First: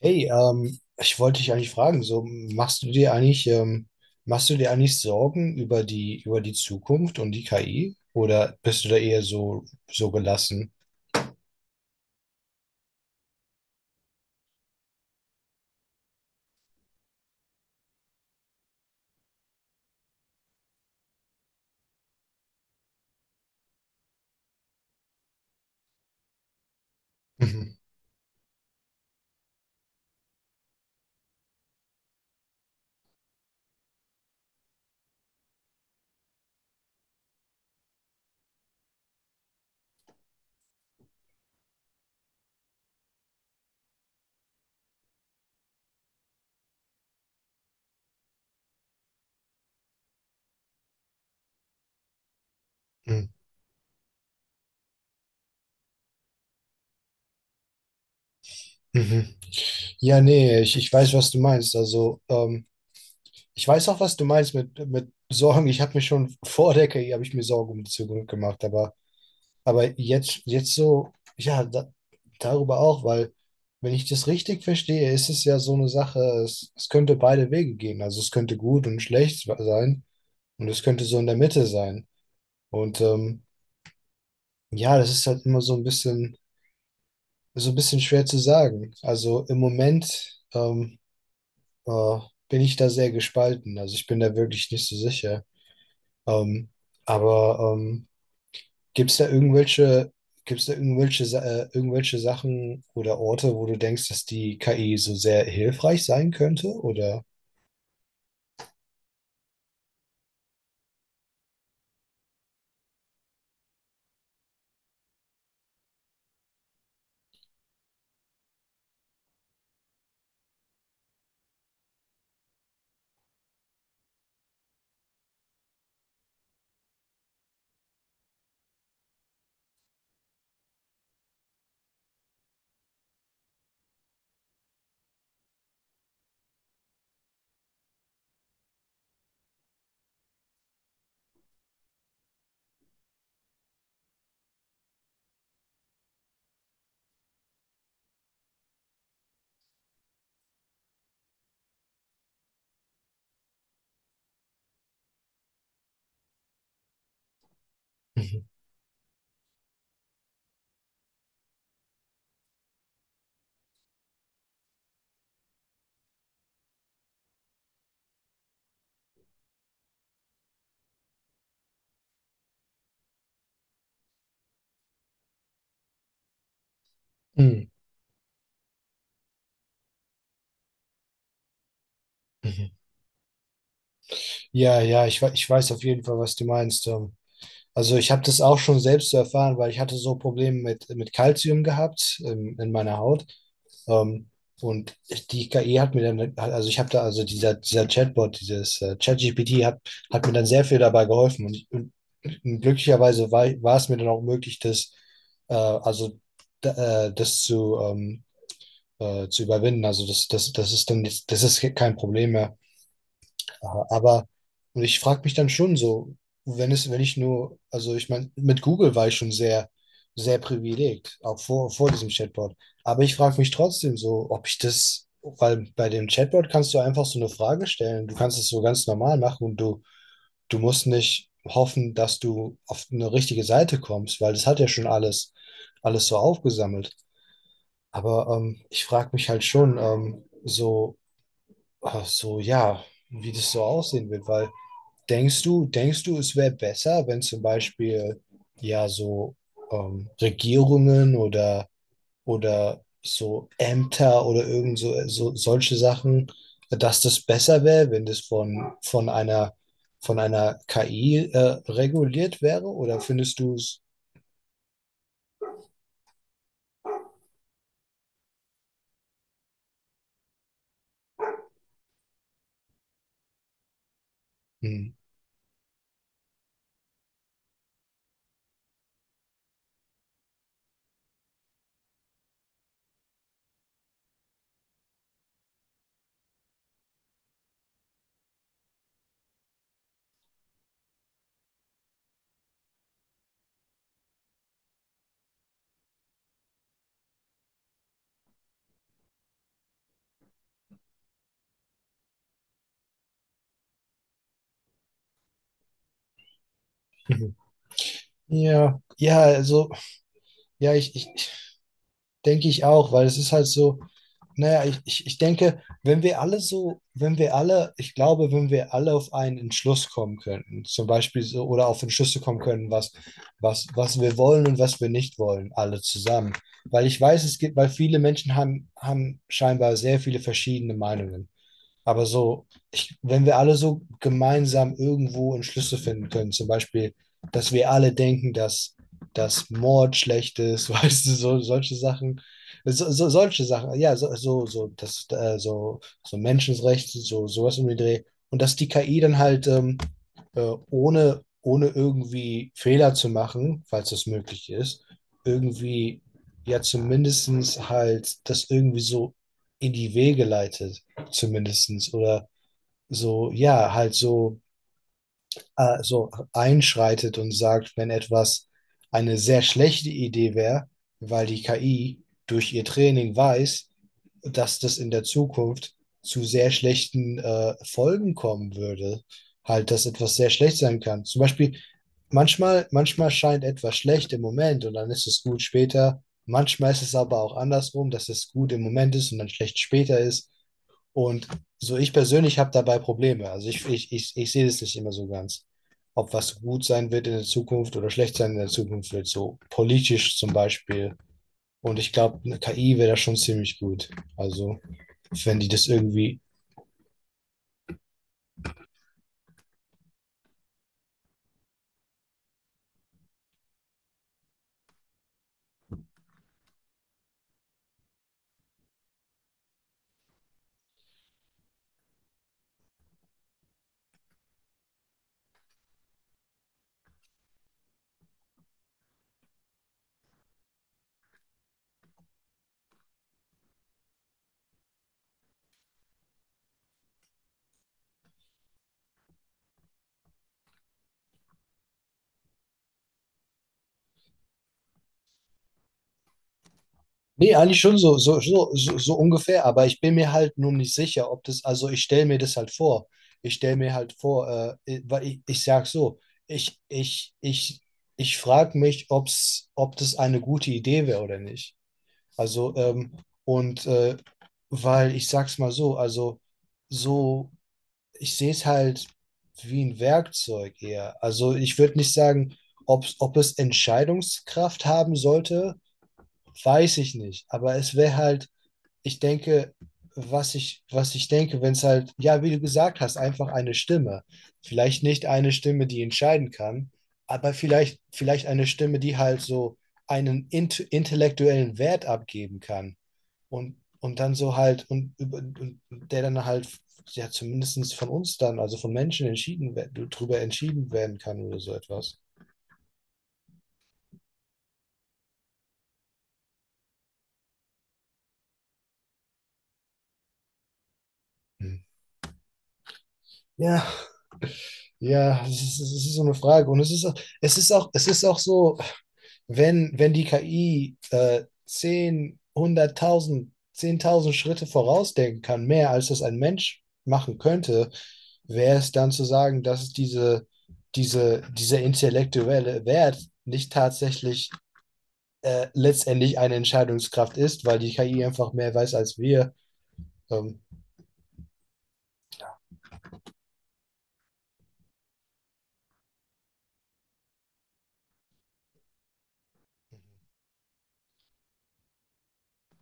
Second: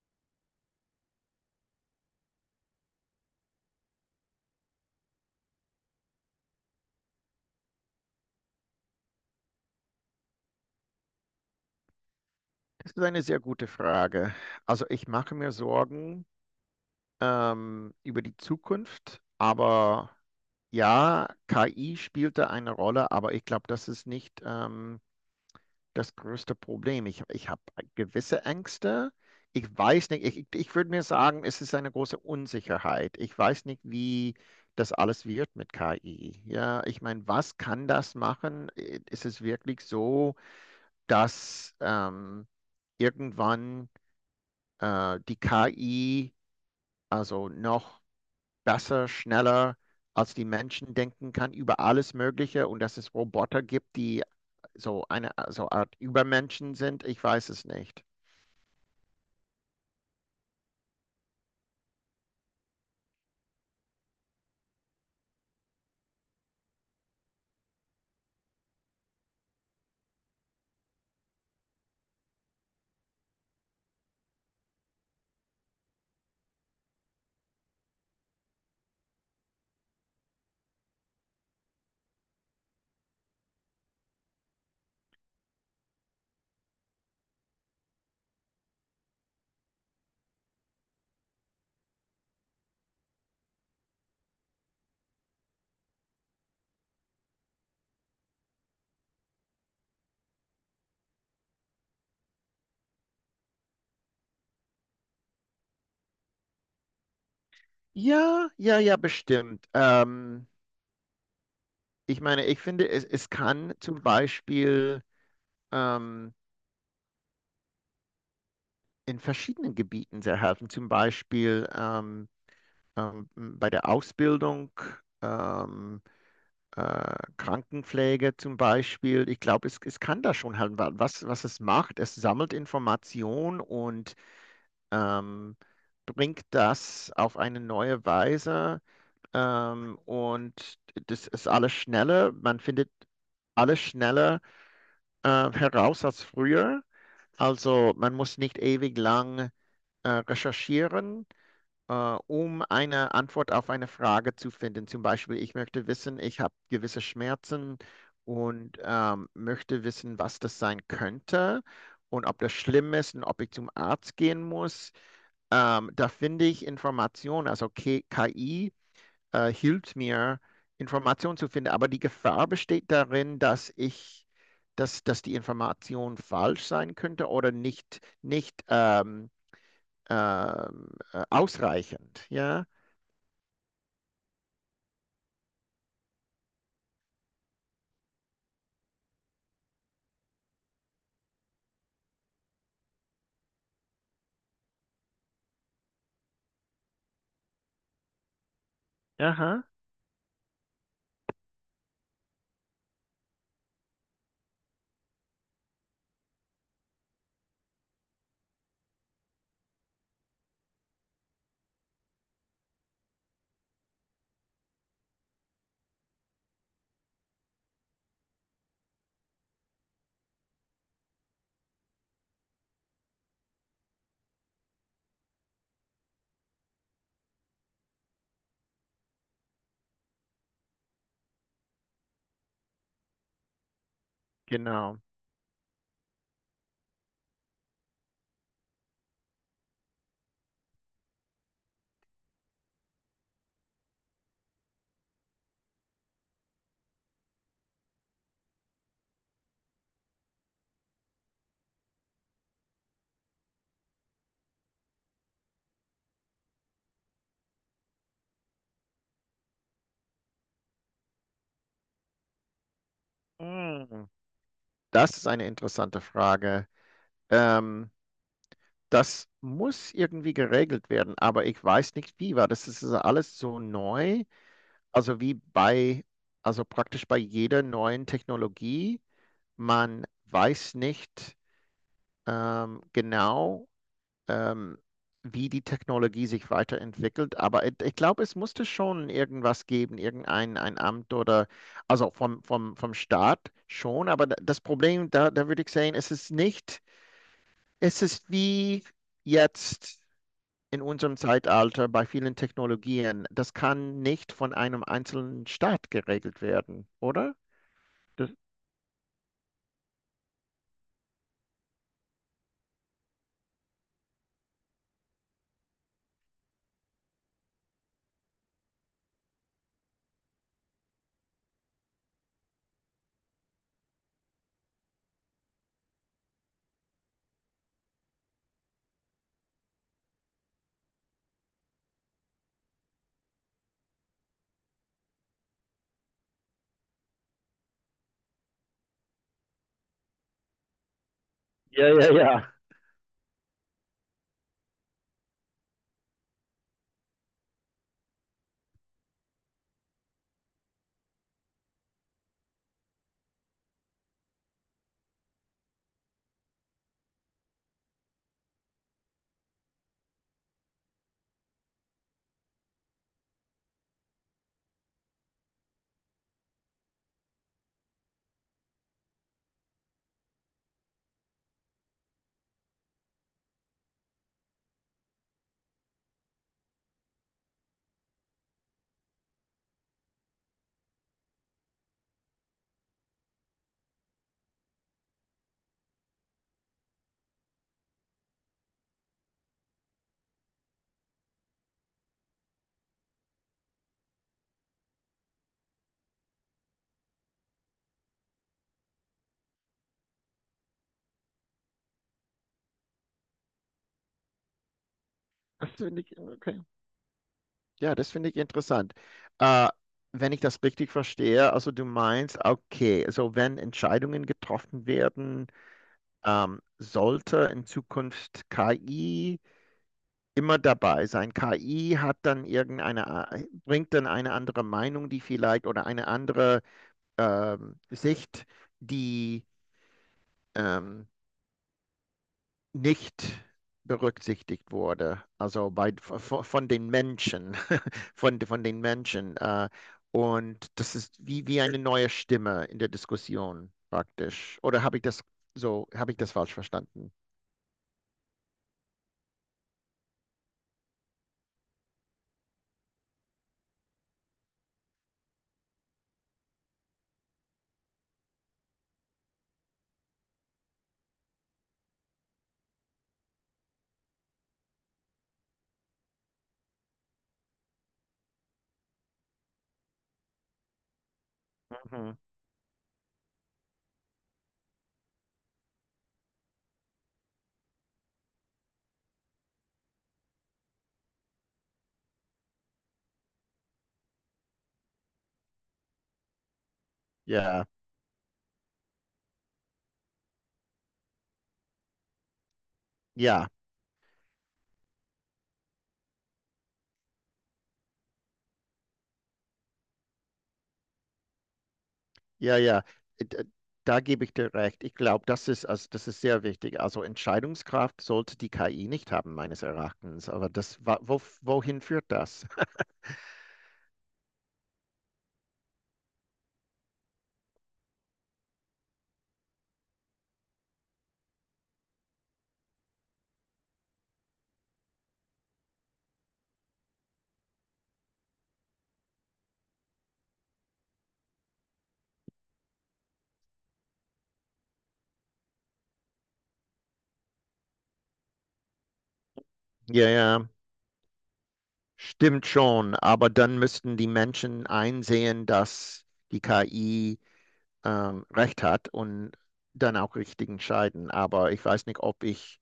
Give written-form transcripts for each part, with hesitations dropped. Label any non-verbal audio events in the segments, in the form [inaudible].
Hey, ich wollte dich eigentlich fragen, so machst du dir eigentlich, ähm, machst du dir eigentlich Sorgen über die Zukunft und die KI? Oder bist du da eher so, so gelassen? Das ist eine sehr gute Frage. Also ich mache mir Sorgen über die Zukunft, aber ja, KI spielt da eine Rolle, aber ich glaube, das ist nicht das größte Problem. Ich habe Mhm. gewisse Ängste. Ich weiß nicht, ich würde mir sagen, es ist eine große Unsicherheit. Ich weiß nicht, wie das alles wird mit KI. Ja, ich meine, was kann das machen? Ist es wirklich so, dass irgendwann die KI also noch besser, schneller als die Menschen denken kann über alles Mögliche und dass es Mhm. Roboter gibt, die so eine so Art Übermenschen sind, ich weiß es nicht. Mhm. Ja, nee, ich weiß, was du meinst. Also, ich weiß auch, was du meinst mit Sorgen. Ich habe mir schon vor der KI habe ich mir Sorgen um die Zukunft gemacht, aber jetzt, jetzt so, ja, da, darüber auch, weil wenn ich das richtig verstehe, ist es ja so eine Sache, es könnte beide Wege gehen. Also es könnte gut und schlecht sein und es könnte so in der Mitte sein. Und ja, das ist halt immer so ein bisschen schwer zu sagen. Also im Moment äh, bin ich da sehr gespalten. Also ich bin da wirklich nicht so sicher. Ähm, aber ähm, gibt es da irgendwelche, gibt's da irgendwelche, Sa- irgendwelche Sachen oder Orte, wo du denkst, dass die KI so sehr hilfreich sein könnte? Oder? Ja, ja, ja, bestimmt. Ich meine, ich finde, es kann zum Beispiel ähm, in verschiedenen Gebieten sehr helfen, zum Beispiel bei der Ausbildung. Ähm, Krankenpflege zum Beispiel. Ich glaube, es kann da schon halt was es macht. Es sammelt Information und ähm, bringt das auf eine neue Weise. Und das ist alles schneller. Man findet alles schneller heraus als früher. Also man muss nicht ewig lang recherchieren, äh, um eine Antwort auf eine Frage zu finden. Zum Beispiel, ich möchte wissen, ich habe gewisse Schmerzen Mhm. und möchte wissen, was das sein könnte und ob das schlimm ist und ob ich zum Arzt gehen muss. Da finde ich Informationen, also KI hilft mir, Informationen zu finden, aber die Gefahr besteht darin, dass die Information falsch sein könnte oder Mhm. nicht ausreichend. Ja? Mhm. Ja, ja, ich weiß auf jeden Fall, was du meinst. Also ich habe das auch schon selbst zu erfahren, weil ich hatte so Probleme mit Kalzium gehabt in meiner Haut. Ähm, und die KI hat mir dann, hat- also ich habe da, also dieser, dieser Chatbot, dieses ChatGPT Aha, hat mir dann sehr viel dabei geholfen. Und, glücklicherweise war es mir dann auch möglich, äh, also, das zu zu überwinden. Also das ist dann, das ist kein Problem mehr. Ja, aber und ich frage mich dann schon so, wenn ich nur, also ich meine, mit Google war ich schon sehr, sehr privilegiert, auch vor diesem Chatbot. Aber ich frage mich trotzdem so, ob ich das, weil bei dem Chatbot kannst du einfach so eine Frage stellen. Du kannst es so ganz normal machen und du musst nicht hoffen, dass du auf eine richtige Seite kommst, weil das hat ja schon genau. alles, alles so aufgesammelt. Aber ich frage mich halt schon ja, wie das so aussehen wird, weil denkst du, es wäre besser, wenn zum Beispiel ja so Regierungen oder so Ämter oder irgend so, so solche Sachen, dass das besser wäre, wenn das von einer KI reguliert wäre? Oder findest du es? Hm, das ist eine interessante Frage. Ähm, Das muss irgendwie geregelt werden, aber ich weiß nicht wie, weil das ist ja alles so neu. Hm. Also wie bei, also praktisch bei jeder neuen Technologie, man weiß nicht genau, ähm, wie die Technologie sich weiterentwickelt. Aber ich glaube, es musste schon irgendwas geben, irgendein ein Amt oder, also vom Staat schon. Aber das Problem, da würde ich sagen, es ist nicht, es ist wie jetzt in unserem Zeitalter bei vielen Technologien. Das kann nicht von einem einzelnen Staat geregelt werden, oder? Das, Ja, ja, also, ja, denke ich auch, weil es ist halt so, naja, ich denke, wenn wir alle so, wenn wir alle, ich glaube, wenn wir alle auf einen Entschluss kommen könnten, zum Beispiel so, oder auf Entschlüsse kommen können, was wir wollen und was wir nicht wollen, alle zusammen. Weil ich weiß, es gibt, weil viele Menschen haben, haben scheinbar sehr viele verschiedene Meinungen. Aber so, ich, wenn wir alle so gemeinsam irgendwo einen Schlüssel finden können, zum Beispiel, dass wir alle denken, dass Mord schlecht ist, [laughs] weißt du, so, solche Ja, ja, Sachen, ja. so, so, solche Sachen, ja, so, so, so, das, so, so Menschenrechte, so, sowas um den Dreh. Und dass die KI dann halt ohne, ohne irgendwie Fehler zu machen, falls das möglich ist, irgendwie ja zumindestens halt das irgendwie so in die Wege leitet zumindestens oder so, ja, halt so, so einschreitet und sagt, wenn etwas eine sehr schlechte Idee wäre, weil die KI durch ihr Training weiß, dass das in der Zukunft zu sehr schlechten Folgen kommen würde. Halt, dass etwas sehr schlecht sein kann. Zum Beispiel, manchmal scheint etwas schlecht im Moment und dann ist es gut später. Manchmal ist es aber auch andersrum, dass es gut im Moment ist und dann schlecht später ist. Und so ich persönlich habe dabei Probleme. Also ich sehe das nicht immer so ganz. Ob was gut sein wird in der Zukunft oder schlecht sein in der Zukunft wird, so politisch zum Beispiel. Und ich glaube, eine KI wäre da schon ziemlich gut. Also, wenn die das Das finde ich, irgendwie. okay. Ja, das finde ich interessant. Äh, Wenn ich das richtig verstehe, also du meinst, okay, also wenn Entscheidungen getroffen werden, sollte in Zukunft KI immer dabei sein. KI hat dann bringt dann eine andere Meinung, die vielleicht, oder eine andere Sicht, die ähm, nicht berücksichtigt wurde, also bei, von, den Menschen, [laughs] von den Menschen. Und das ist wie eine neue Stimme in der Diskussion praktisch. Oder habe ich das falsch verstanden? Nee, eigentlich schon so, so, so, so, so ungefähr, aber ich bin mir halt nur nicht sicher, ob das, also ich stelle mir das halt vor. Ich stelle mir halt vor, weil ich sag so, ich, ich, ich, ich frage mich, ob das eine gute Idee wäre oder nicht. Also, und äh, weil ich sag's mal so, also so, ich sehe es halt wie ein Werkzeug eher. Also ich würde nicht Mhm. sagen, ob es Entscheidungskraft haben sollte, weiß ich nicht. Aber es wäre halt, ich denke, was ich denke, wenn es halt, ja, wie du gesagt hast, einfach eine Stimme. Vielleicht nicht eine Stimme, die entscheiden kann, aber Ja, vielleicht eine Stimme, die halt so einen intellektuellen Wert abgeben kann. ja, Und dann so halt, und, und der dann halt, ja, zumindest von uns dann, also von Menschen entschieden, drüber entschieden werden kann oder so etwas. ja, ja. Da gebe ich dir recht. Ich glaube, das ist sehr wichtig. Also Entscheidungskraft sollte die KI nicht haben, meines Erachtens. Aber Hm. wohin führt das? [laughs] Ja, ja, es ist so eine Frage. Und es ist, es ist auch so, wenn die KI 10, 100.000, 10.000 Schritte vorausdenken kann, mehr als das ein Mensch machen könnte, wäre es dann zu sagen, dass es dieser intellektuelle Wert nicht tatsächlich letztendlich eine Entscheidungskraft ist, weil die KI einfach mehr weiß als wir. Ja, Ähm, ja. Stimmt schon, aber dann müssten die Menschen einsehen, dass die KI recht hat und dann auch richtig entscheiden. Aber ich weiß nicht, ob ich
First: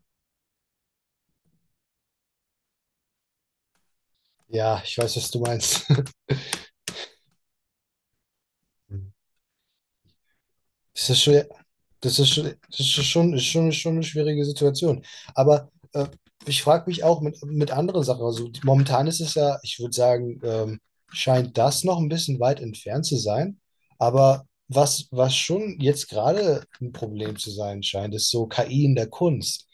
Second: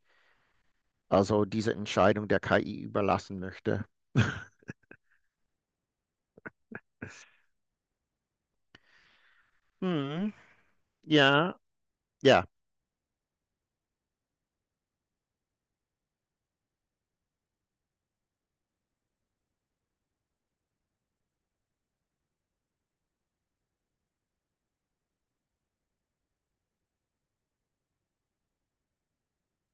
also diese Entscheidung der KI überlassen möchte. ja, ich weiß, was du meinst. [laughs] Hm, Das ist schwer. ja, Das ist, ja, das ist schon, ist schon eine schwierige Situation. Aber ich frage mich auch mit anderen Sachen. Also momentan ist es ja, ich würde sagen, scheint das noch ein bisschen weit entfernt zu sein. Aber was schon jetzt gerade ein Problem zu sein scheint, ist so KI in der Kunst.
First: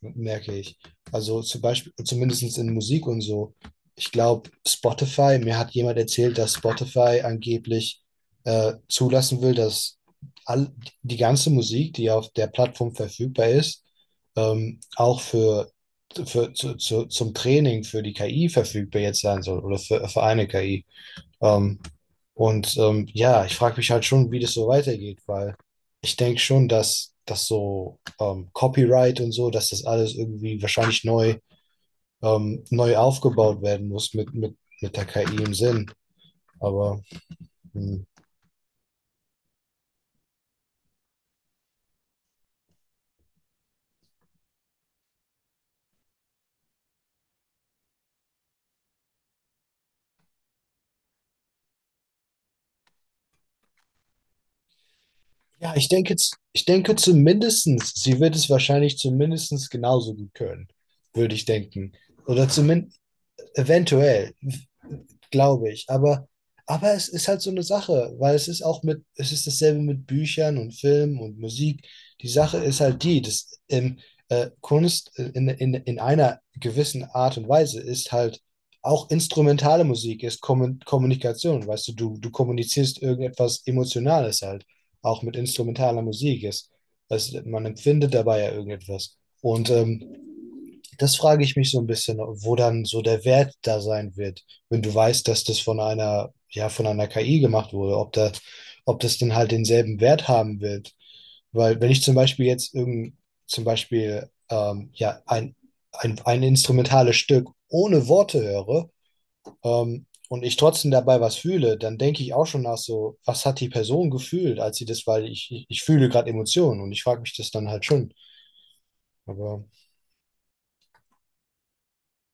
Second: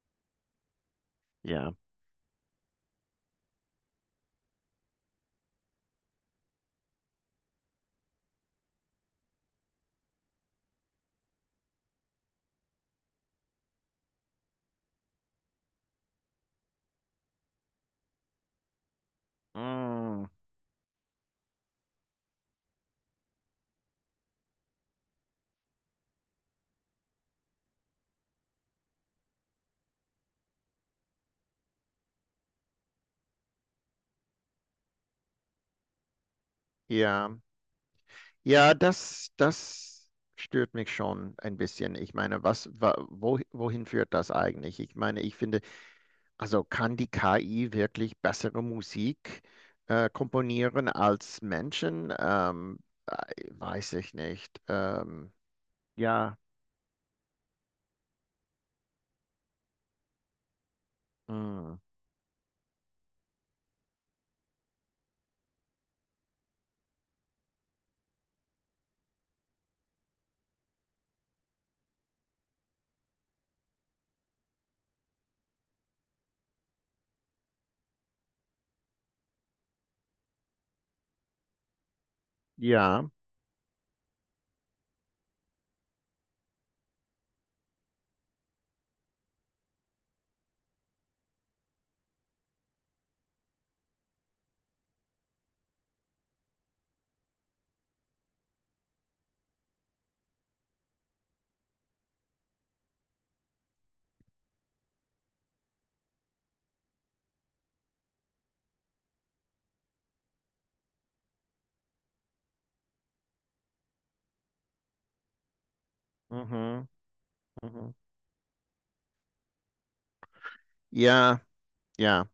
Merke ich. Also zum ja. Beispiel, zumindest in Musik und so. Ich glaube, Spotify, mir hat jemand erzählt, dass Spotify angeblich zulassen will, dass all, die ganze Musik, die auf der Plattform verfügbar ist, auch für, zum Training für die KI verfügbar jetzt sein soll oder für Mm, eine KI. Ähm, ja, ich frage mich halt schon, wie das so weitergeht, weil ich denke schon, dass das so Copyright und so, dass das alles irgendwie wahrscheinlich neu, neu aufgebaut werden muss mit, mit der KI im Sinn. Aber ja, hm, ja, das stört mich schon ein bisschen. Ich meine, wohin führt das eigentlich? Ich meine, ich finde also kann die KI wirklich bessere Musik komponieren als Menschen? Weiß ich nicht. Ja, ich denke, Ja, ich denke zumindestens, sie wird es wahrscheinlich zumindestens genauso gut können, würde ich mm, denken. Oder zumindest eventuell. Glaube ich. Aber es ist halt so eine Sache, weil es ist auch mit, es ist dasselbe mit Büchern und Filmen und Musik. Die Sache ist halt die, dass Kunst in, in einer gewissen Art und Weise ist halt auch instrumentale Musik, ist Kommunikation. Weißt du, du kommunizierst ja, irgendetwas Emotionales halt, auch mit instrumentaler Musik ist. Also man empfindet dabei ja irgendetwas. Und das frage ich mich so ein bisschen, wo dann so der Wert da sein wird, wenn du weißt, dass das von einer, ja, von einer KI gemacht wurde, ob da, ob das dann halt denselben Wert haben wird. Weil wenn ich zum Beispiel jetzt irgend, zum Beispiel ja, ein, ein instrumentales Stück ohne Worte höre und ich trotzdem dabei was fühle, dann denke ich auch schon nach so, was hat die Person gefühlt, als sie das, weil ich fühle gerade Emotionen mhm, und ich frage mich das dann halt mhm. schon. Aber Ja, ja.